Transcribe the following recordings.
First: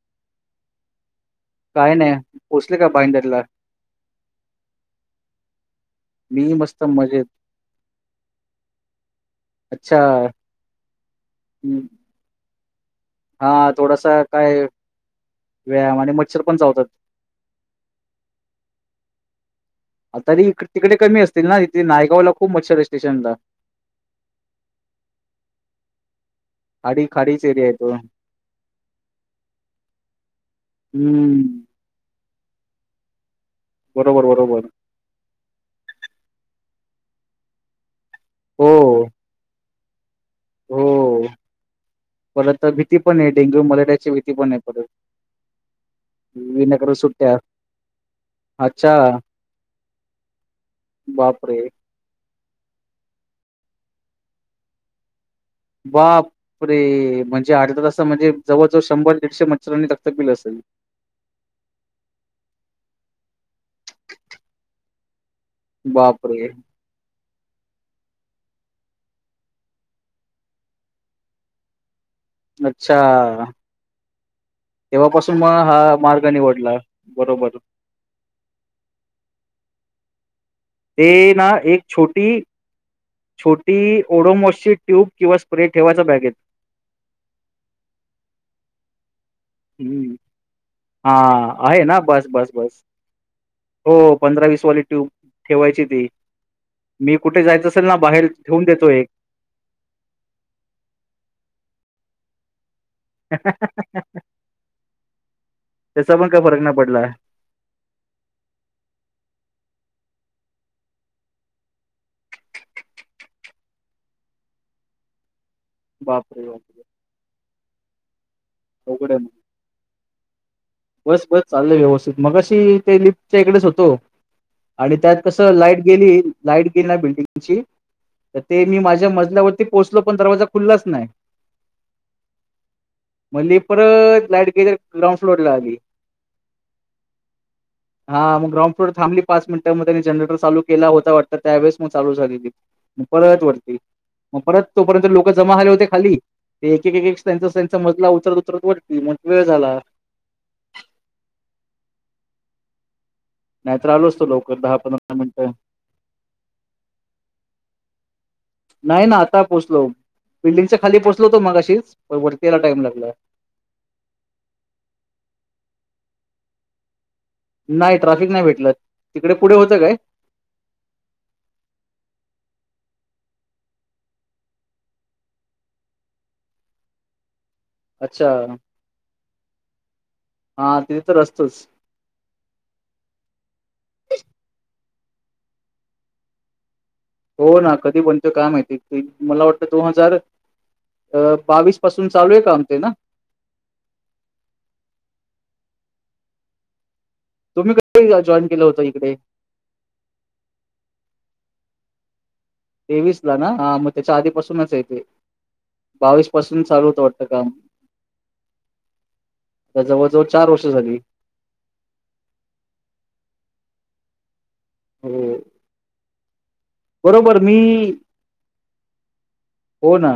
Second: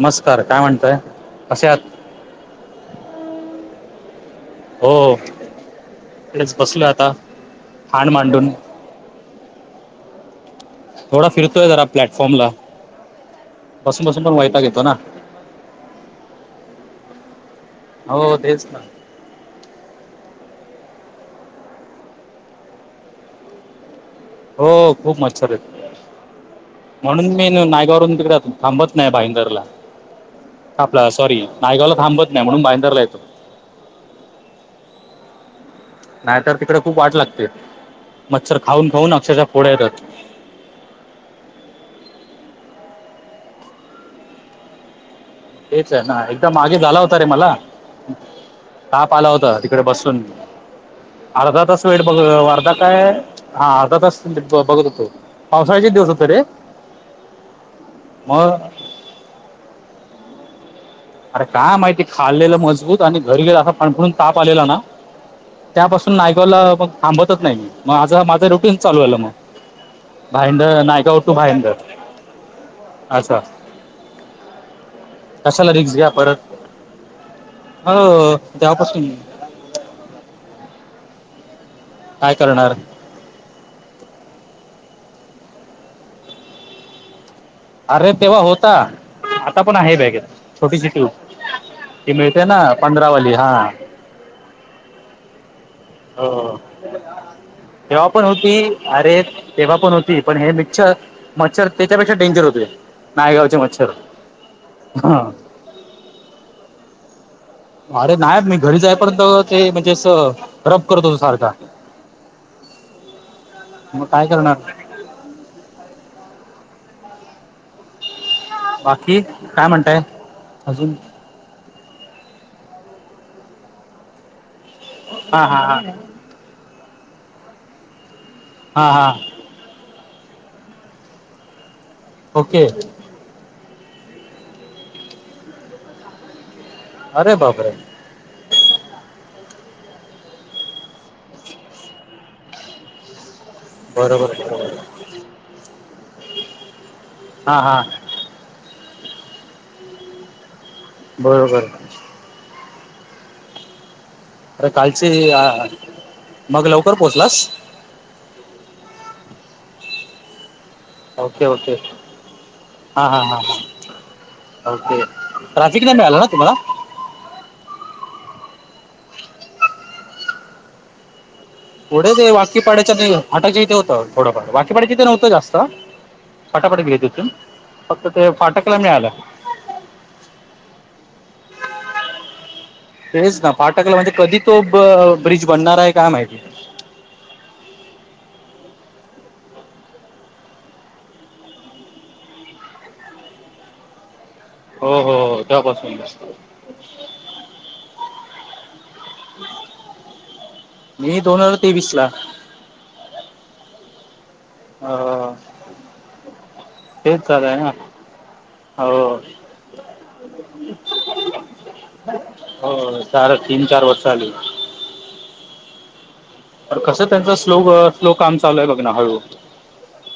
नमस्कार काय? म्हणतय काय नाही पोचले का भाईंदर लां. हो तेच मस्त बसलो आता मजेत. थान मांडून. अच्छा! थोडा फिरतोय जरा हं, प्लॅटफॉर्म ला. हा थोडासा काय व्यायाम आणि मच्छर पण चावतात. हो तेच ना. आता तरी इक तिकडे कमी असतील ना तिथे नायगाव ला खूप मच्छर आहे स्टेशनला. हो खूप मच्छर येत. खाडी म्हणून खाडीच मी एरिया आहे तो. नायगाव वरून तिकडे थांबत नाही भाईंदरला. आपला सॉरी हम्म. नायगावला थांबत नाही म्हणून भाईंदरला येतो. बरोबर बरोबर. नाहीतर तिकडे खूप वाट लागते मच्छर हो, खाऊन खाऊन अक्षरशः फोड्या येतात. हो परत भीती पण ये डेंग्यू मलेरियाची भीती पण ये परत. हेच आहे ना एकदम मागे विनाकारण झाला होता रे सुट्ट्या. मला. अच्छा ताप आला होता तिकडे बसून. बाप अर्धा तास वेळ बघ अर्धा काय हा अर्धा तास बघत होतो. पावसाळ्याचे दिवस होते रे बापरे! म्हणजे अर्धा तासता म्हणजे जवळ मग जवळ शंभर दीडशे म्ह- सरांनी दत्तक दिलं असेल. अरे काय माहिती खाल्लेलं मजबूत आणि घरी गेलं असा फणफणून ताप आलेला ना. त्यापासून बापरे! नायगवला मग थांबतच नाही मग माझं माझं रुटीन चालू आहेलं मग. भायंंदर नायगाव टू भाईंदर अच्छा असं तेव्हापसून तु कशाला रिक्स हा घ्या मार्ग परत निवडला बरोबर. हो तेव्हापासून. ते ना एक काय छोटी- करणार छोटी ओडोमोसची ट्यूब किंवा स्प्रे ठेवायच बॅगेत. अरे तेव्हा होता. आता पण आहे हम्म. बॅगेत छोटीशी ट्यूब हा आहे ना ती बस मिळते बस ना बस पंधरावाली हा. हो पंधरा वीस वाली ट्यूब ठेवायची ती. हो मी कुठे जायचं असेल ना तेव्हा पण बाहेर होती ठेवून देतो एक अरे तेव्हा पण होती. पण हे मिक्चर मच्छर त्याच्यापेक्षा डेंजर होते. नायगावचे मच्छर हा त्याचा पण काय फरक नाही पडलाय. अरे नाही मी घरीच आहे पर्यंत ते म्हणजे रब करत होतो सारखा. मग काय? करणार. बापर! बाप. अवघड आहे बाकी मग काय म्हणताय अजून बस बस चाललंय व्यवस्थित मगाशी ते लिप्टच्या इकडेच होतो आणि त्यात हा कसं हा लाईट हा गेली लाईट गेली ना बिल्डिंग ची ते मी हा हा माझ्या मजल्यावरती पोहोचलो पण दरवाजा खुल्लाच नाय. ओके. मल्ली परत लाईट गेली ग्राउंड फ्लोर ला आली. अरे बाप रे! हा मग ग्राउंड फ्लोर थांबली पाच मिनटं मग त्यानी जनरेटर चालू केला होता वाटतं त्या वेळेस म चालू झाली लिफ्ट. म परत वरती बरोबर म परत बरोबर तोपर्यंत लोकं जमा झाले होते खाली ते एक एक एक त्यांच हा त्यांचा हा मजला उतरत उतरत वरती मग वेळ झाला. बरोबर नाही तर आलो असतो लव अरे कालची आ मग लवकर पोहोचलास? नाही ना आता पोचलो बिल्डिंगच्या खाली पोचलो होतो ओके मग ओके अशीच पर वरती यायला टाइम हा लागला. हा हा हा ओके ट्राफिक नाही मिळाला ना तुम्हाला? नाही ट्राफिक नाही भेटलं तिकडे पुढे होतं काय पुढे ते वाकी पाड्याच्या ती फाटकच्या इथं होतं थोडंफार वाकीपाड्याची इथे नव्हतं जास्त फटाफट गेले तिथून फक्त ते अच्छा फाटकला मिळालं. हा तिथे तर असतोच. तेच ना फाटकला म्हणजे कधी तो ब ब्रिज बनणार आहे काय माहिती. हो ना कधी बनतो काय माहिती ती मला वाटतं दोन हजार अ बावीस पासून चालू आहे काम ते ना? हो हो हो त्या पासूनतच. तुम्ही कधी जॉईन केलं होता इकडे? मी दोन हजार तेवीस ला. तेवीस ला ना हा मग त्याच्या आधीपासूनच आहे तेे अ बावीस पासून चालू होतं तेच वाटतं चालू काम आहे ना हो त्या जवळ-जवळ चार वर्ष झाली. हो साडे तीन चार वर्ष झाली. हो. तर कसं त्यांच बरोबर मी स्लो स्लो काम चालू आहे बघ ना हळू. हो ना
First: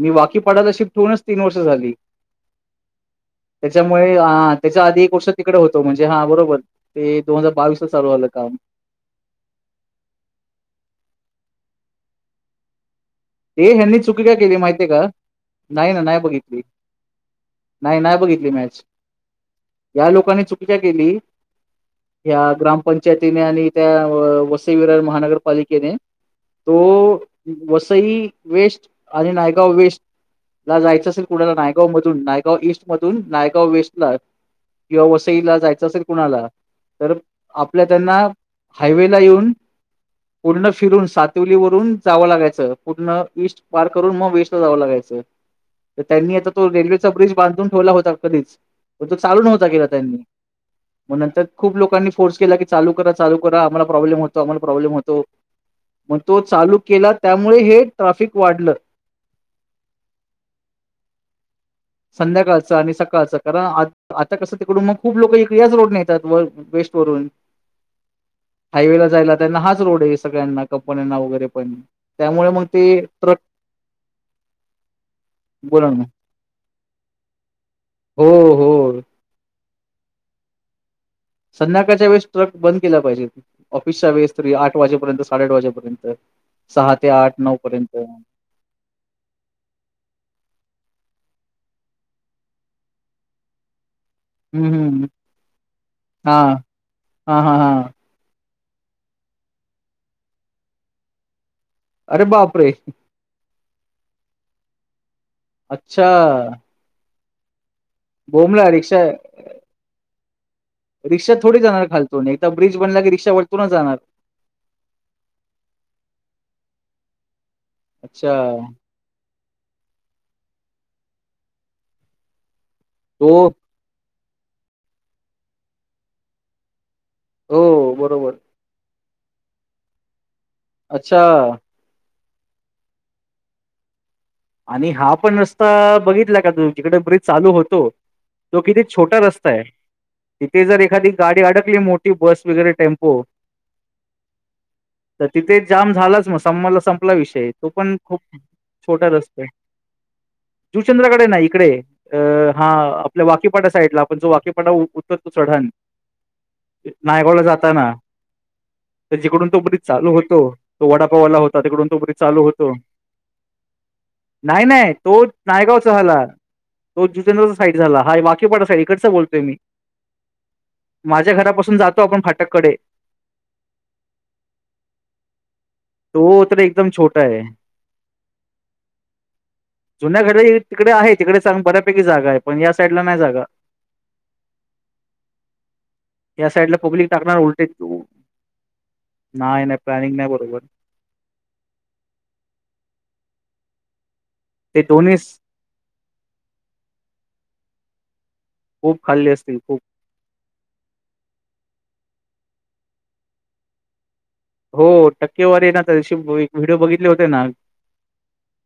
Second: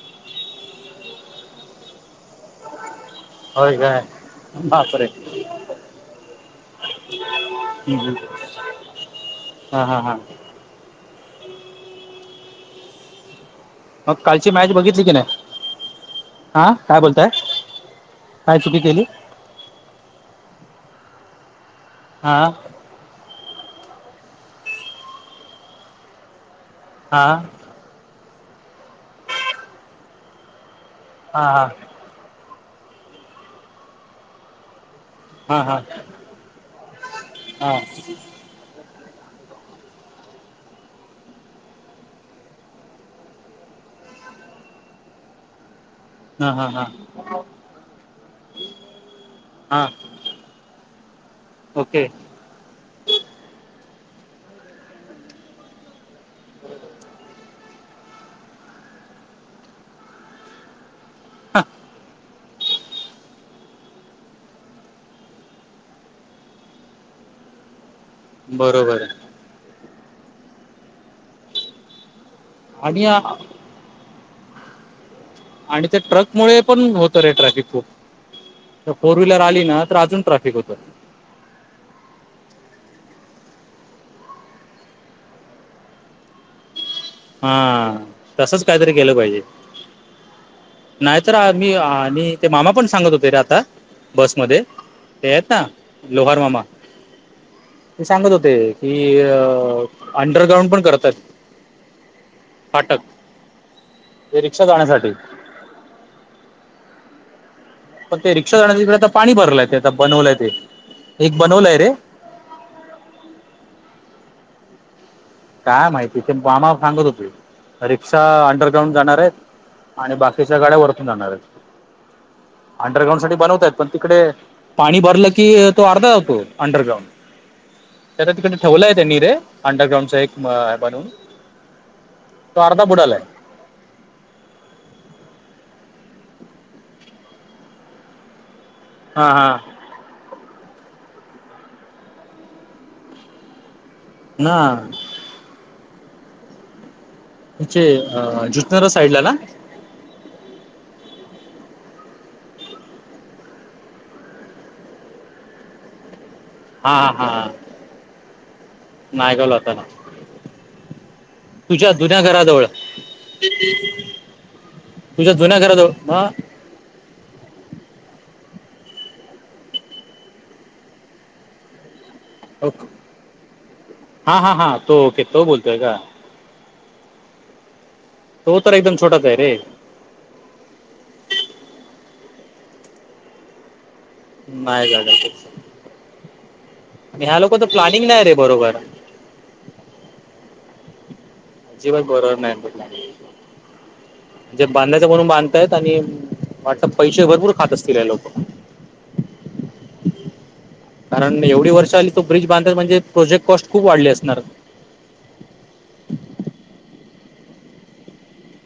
मी वाकीपाडाला शिफ्ट होऊनच तीन वर्ष झाली. होय काय त्याच्यामुळे आ त्याच्या आधी बापरे एक वर्ष तिकडे होतो म्हणजे हा बरोबर. ते दोन हजार बावीस ला चालू झालं काम. हा हा हा. ते ह्यांनी मग चुकी काय कालची केली मॅच माहितीय का बघितली की नाही नाही ना नाही बघितली. हा काय बोलताय नाही नाही बघितली काय चुकी मॅच. केली या लोकांनी चुकीचा केली हा या ग्राम पंचायतीने आणि त्या व वसई विरार महानगरपालिकेने तो हा वसई वेस्ट आणि नायगाव वेस्ट ला जायचं असेल हा कुणाला हा नायगाव म धून नायगाव ईस्ट मधून नायगाव वेस्ट ला किंवा वस तईला हा हा जायच असेल कुणाला तर हा आपल्या त्यांना हायवे ला येऊन पूर्ण फिरून सातवली वरून जावं लागायचं. पूर्ण ईस्ट पार करून म वेस्ट ला जावं लागायचं. तर त्यांनी आता हा हा तो हा रेल्वेचा ब्रिज बांधून ठेवला होता कधीच पण तो चालू नव्हता हा केला त्यांनी म नंतर खूप ओके लोकांनी फोर्स केला कि चालू करा, चालू करा आम्हाला प्रॉब्लेम होतोय, आम्हाला प्रॉब्लेम होतोय मग तो चालू केला तर त्यामुळे हे ट्राफिक वाढलं. हा, संध्याकाळचं आणि सकाळचं करा, आज आता कसं तिकडून मग खूप लोक इ याच रोडने येतात व वेस्ट वरून. [inaudible] हायवे ला जायला त्यांना हाच रोड ये, सगळ्यांना कपन्यांना वगैरे पण त्यामुळे मग ते आणि ट्रक आणि बोला त्या ना ट्रक मुळे पण होत रे ट्रॅफिक खूप. हो, हो.... तर फोर व्हीलर आली ना, तर अजून ट्रॅफिक होतं. संध्याकाळच्या वेळेस ट्रक बंद केल्या पाहिजेत. ऑफिसच्या वेळेस तरी आठ वाजेपर्यंत, साडे आठ वाजेपर्यंत सहा ते आठ नऊ पर्यंत. तसच काहीतरी केलं पाहिजे. नाही तर आज मी आणि ते मामा पण सांगत होते रे आता. बसमध्ये हम्म ते आहेत ना, हा लोहार मामा. हा हा हा ते सांगत होते की, अं अंडरग्राउंड पण करताहेत. अरे बापरे. ते रिक्षा जाण्यासाठी. अच्छा.... पण ते रिक्षा जाण्याच्या इकडे आता पाणी भरलंय आता बनवलंय ते, एक बनवलंय रे. तो एकदा ब्रिज बनला की रिक्षा वरतूनच जाणार. काय माहिती ते मामा सांगत होते, रिक्षा अच्छा अंडरग्राउंड जाणारे आणि बाकीच्या गाड्या वरतुन जाणार आहेत, अंडरग्राउंड हो साठी बनवता आहेत. पण तिकडे पाणी भरलं की तो अर्धा होतो अंडरग्राउंड हो त्याला बरोबर तिकडनं ठेवलंय त्यांनी रे अंडरग्राउंडचा एक म बणून अच्छा तो अर्धा बुडाला आहे. आणि हा पण रस्ता बघितला का तू, जिकडं ब्रिज चालू होतो तो किती छोटा हा रस्ता हा आहे, तिथे जर एखादी गाडी अडकली मोठी बस वगैरे टेम्पो हा, तर तिथे जाम झालाचं म संमला संपलाच विषय. तो तिचे पण खूप अं शिवचंद्र साईड ला ना? शिवचंद्राकडे नाही इकडे अ हा आपल्या वाकीपाटा साइडला, आपण जो वाकीपाटा उतरतो तो चढण. ते हा हा नायगावला हा जाताना. त जिकडून नायगावला तो होता ब्रिज ना चालू होतो, तो वडापावाला होता तिकडून तुझ्या तो ब्रिज जुन्या चालू घराजवळ होतो [inaudible] नाही, नाही तो तुझ्या जुन्या घराजवळ नायगावचा झाला. मग तो जुसेेंद्रचा साइड झाला हा वाकीपाडा साईडकडचं बोलतोय मी. माझ्या घरापासून जात ओक हा, हा, हा तो ओके तो बोलतोय का? तो तर एकदम छोट्या. तो तर एकदम छोटाचं आहे रे. जुन्याघरी तिकडे आहे, तिकडे सांग बऱ्यापैकी जागा आहे, पण या साईडला नाही जागा. माय जागा तेच. या साईडला पब्लिक टाकणार उलटे तु प्लॅनिंग नाही रे बरोबर नाय नाय प्लॅनिंग नाय बरोबर. अजिबात बरोबर नाही बघ प्लॅनिंग, जग ते बांधायच दोन्ही म्हणून बांध तायत आणि वाटत पैसे भरपूर खात असतील हे लोक. खूप खाल्ली असतील खूप. कारण एवढी वर्ष आली तो ब्रिज बांधतात म्हणजे प्रोजेक्ट कॉस्ट खूप वाढली असणार. हो टक्केवारी आहे ना तशी व्ही व्हिडओ बघितले होते ना,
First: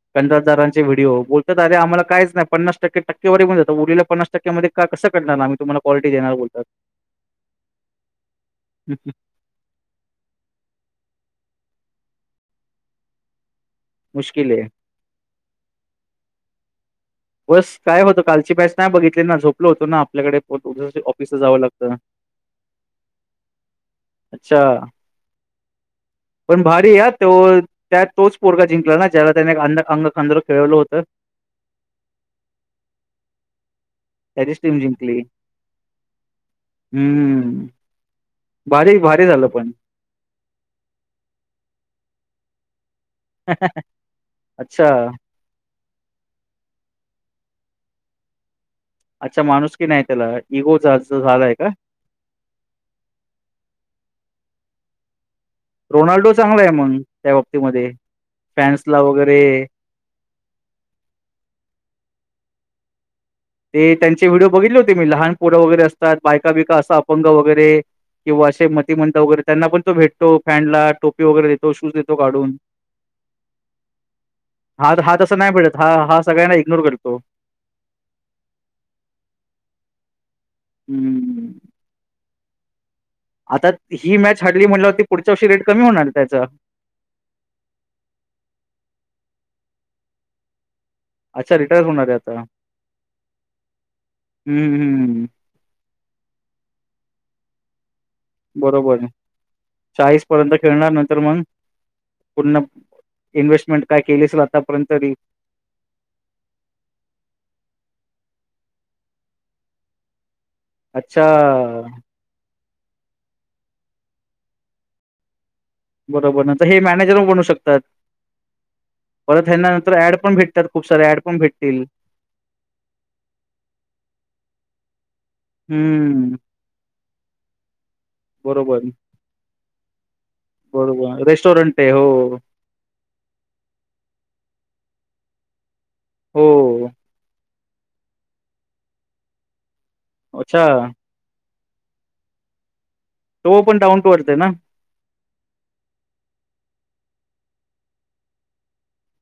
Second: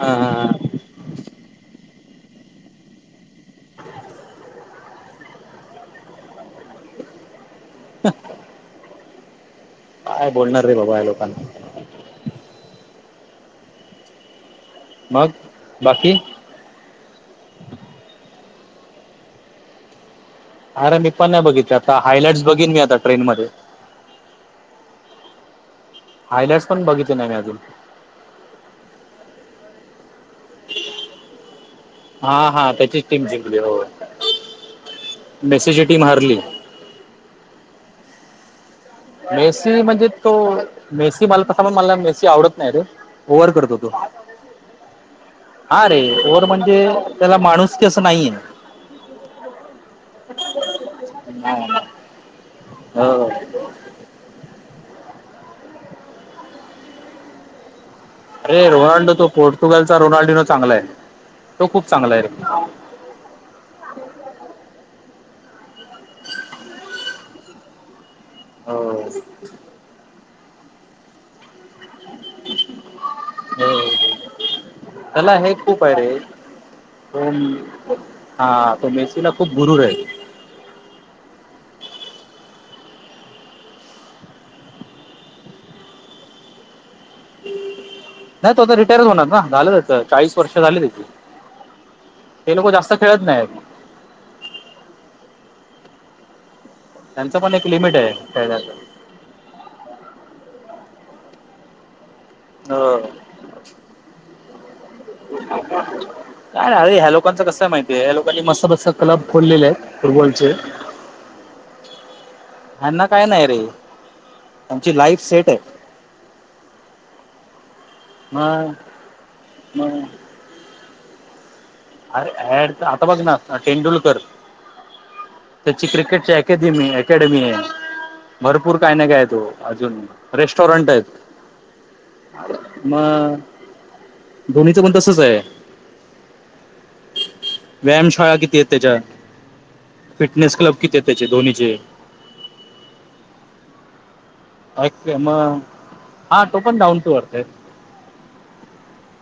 हा कंत्राटदारांचे. व्हिडिओ बोलतात आणि आम्हाला काहीच नाही पन्नास टक्के टक्केवारी मध्ये जातात उरलेल्या पन्नास टक्क्या मध्ये काय कस करणार, आम्ही तुम्हाला. क्वालिटी देणार बोलतात. ह [unintelligible] [inaudible] काय बोलणार रे बाबा या लोकांना. मुश्किल ये मग, बाकी. बस काय होतं कालची मॅच नाही बघितली ना झोपलो होतो ना आपल्याकडे अरे मी पण ऑफिसला नाही जावं बघितलं लागतं. आता हायलाइट्स बघेन मी आता ट्रेन मध्ये. अच्छा, पण हायलाइट्स भारी आहे हा बघितले नाही मी अजून तो त्यात तोच पोरगा जिंकला ना ज्याला त्याने एक अंदा अंगखांंदया वर खेळवलं होतं. हा हा त्याचीच टीम जिंकली हो. त्याचीच टीम जिंकली. मेसीची टीम हारली. हम्म, भारी भारी झालं पण मेसी म्हणजे तो मेसी मला तसा पण मला मेसी आवडत नाही रे. ओव्हर करतो तो. अच्छा हा रे ओव्हर म्हणजे, त्याला माणूसकी असं नाहीये. अच्छा माणूसकी नाही त्याला, इगो जास्त झालाय का? नाहीये हो रोनाल्डो चांगलाय मंग त्या बाबतीमध्ये अरे फॅन्सला रोनाल्डो तो वगैरे पोर्तुगालचा रोनाल्डोनो चांगला आहे, तो खूप चांगला आहे रे. ते त्यांचे व्हिडिओ बघितले होते मी लहान पोरं वगैरे असतात बायका बियका असं अपंग वगैरे. किंवा असे हो मतीमंत वगैरे त्यांना पण तो भेटतो फॅनला टोपी वगैरे देतो, शूज देतो काढून. हा, हा तस नाही भेटत हा हा सगळ्यांना इग्नोर करतो. ओम [unintelligible] हा तो मेसीला खूप गुरुर हे. हम्म आता, ही मॅच हरली म्हटल्यावर पुढच्या वर्षी रेट कमी होणार त्याचा. नाही तो आता रिटायरच होणार ना झालं त्याच चाळीस वर्ष झाले त्याचे. अच्छा रिटायर होणार आहे आता, नाहीत हम्म हम्म. त्यांच पण एक लिमिट आहे. खेळण्याचं बरोबर आहे, चाळीस पर्यंत खेळणार नंतर मंग पूर्ण, हो. इन्व्हेस्टमेंट काय केली असेल आतापर्यंत तरी. [unintelligible] काय आहे हया लोकांचं कस हे माहितीय, ह्या लोकांनी मस्त मस्त क्लब खोलेले आहेत फूटबॉल चे अच्छा ह्यांना काय नाय रे, ह्यांची लाईफ सेट हे. बरोबर ना तर हे, मॅनेजर बनू शकतात, मग परत ह्यांना नंतर मग ऍड पण भेट तर खूप साऱ्या ऍंड पण भेटतील. अरे ऍड आता बघ ना हा तेंडुलकर त्याची क्रिकेटची हम्म, ए अदमी आहेत, अकॅडमी आहे. भरपूर बरोबर, काय नाही काय तोअजून, रेस्टॉरंट आहेत. बरोबर. रेस्टॉरंट आहे. हो, मग दोघींचा बी तसंच आहे. हो.. व्यायामशाळा किती त्याच्या, फिटनेस अच्छा, क्लब किती अहेत त्याचे धोनीचे तो पण डाउन टु अर्थ हे ना. अ मग हा तो पण डाऊन टू अर्थ हे.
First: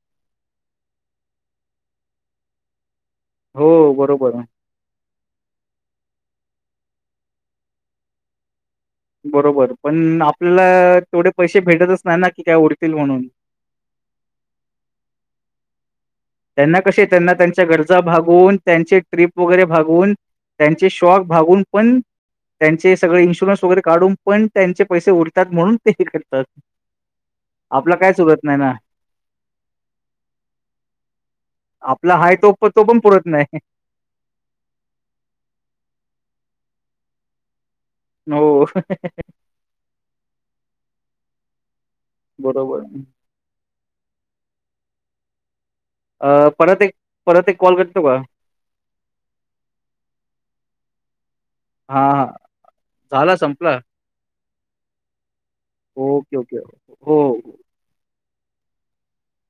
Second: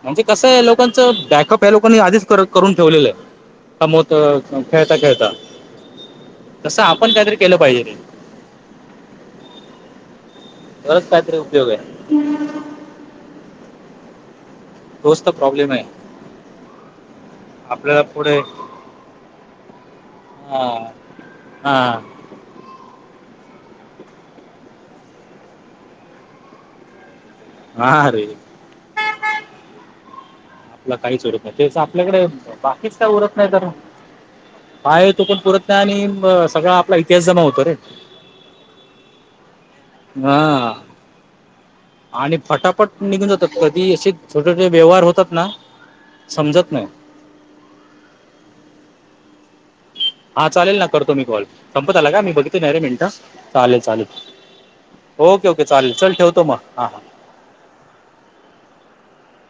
म्हणजे कसं आहे लोकांचं बॅकअप या लोकांनी आधीच करून ठेवलेलं आहे. हो, कमवत बरोबर, खेळता खेळता तस आपण काहीतरी केलं पाहिजे रे. बरोबर पण आपल्याला तरच तेवढे काहीतरी पैसे उपयोग आहे भेटतच नाही ना की काय उरतील म्हणून तोच तर प्रॉब्लेम आहे. त्यांना कसे त्यांना त्यांच्या गरजा आपल्याला पुढे भागून त्यांचे ट्रिप वगैरे भागून हा त्यांचे शॉक भागून हा पण त्यांचे सगळे इन्शुरन्स वगैरे काढून पण त्यांचे पैसे उरतात. म्हणून, ते हे करतात. आपलं हा कायच रे उरत नाही ना. आपल काहीच उरत नाही तेच, आपला आपल्याकडे आहे तो पण तो बाकीच पण काय पुरत उरत नाही तर. हाय येतो तो कपुरत नाही आणि सगळा आपला, इतिहास जमा होतो रे. होहं हः हः.. हा आणि बरोबर. फटाफट निघून जातो. कधी असे छोटे छोटे, व्यवहार होतात ना अ.. समजत परत नाही एक परत एक कॉल करतो का? हा चालेल ना करतो मी कॉल संपत हां, आला का? हां. मी बघितो न मिनिटं झाला संपला झलालेल चालेल ओके ओके चालेल चल ओके ठेवतो ओके मग हा हो हा.. हो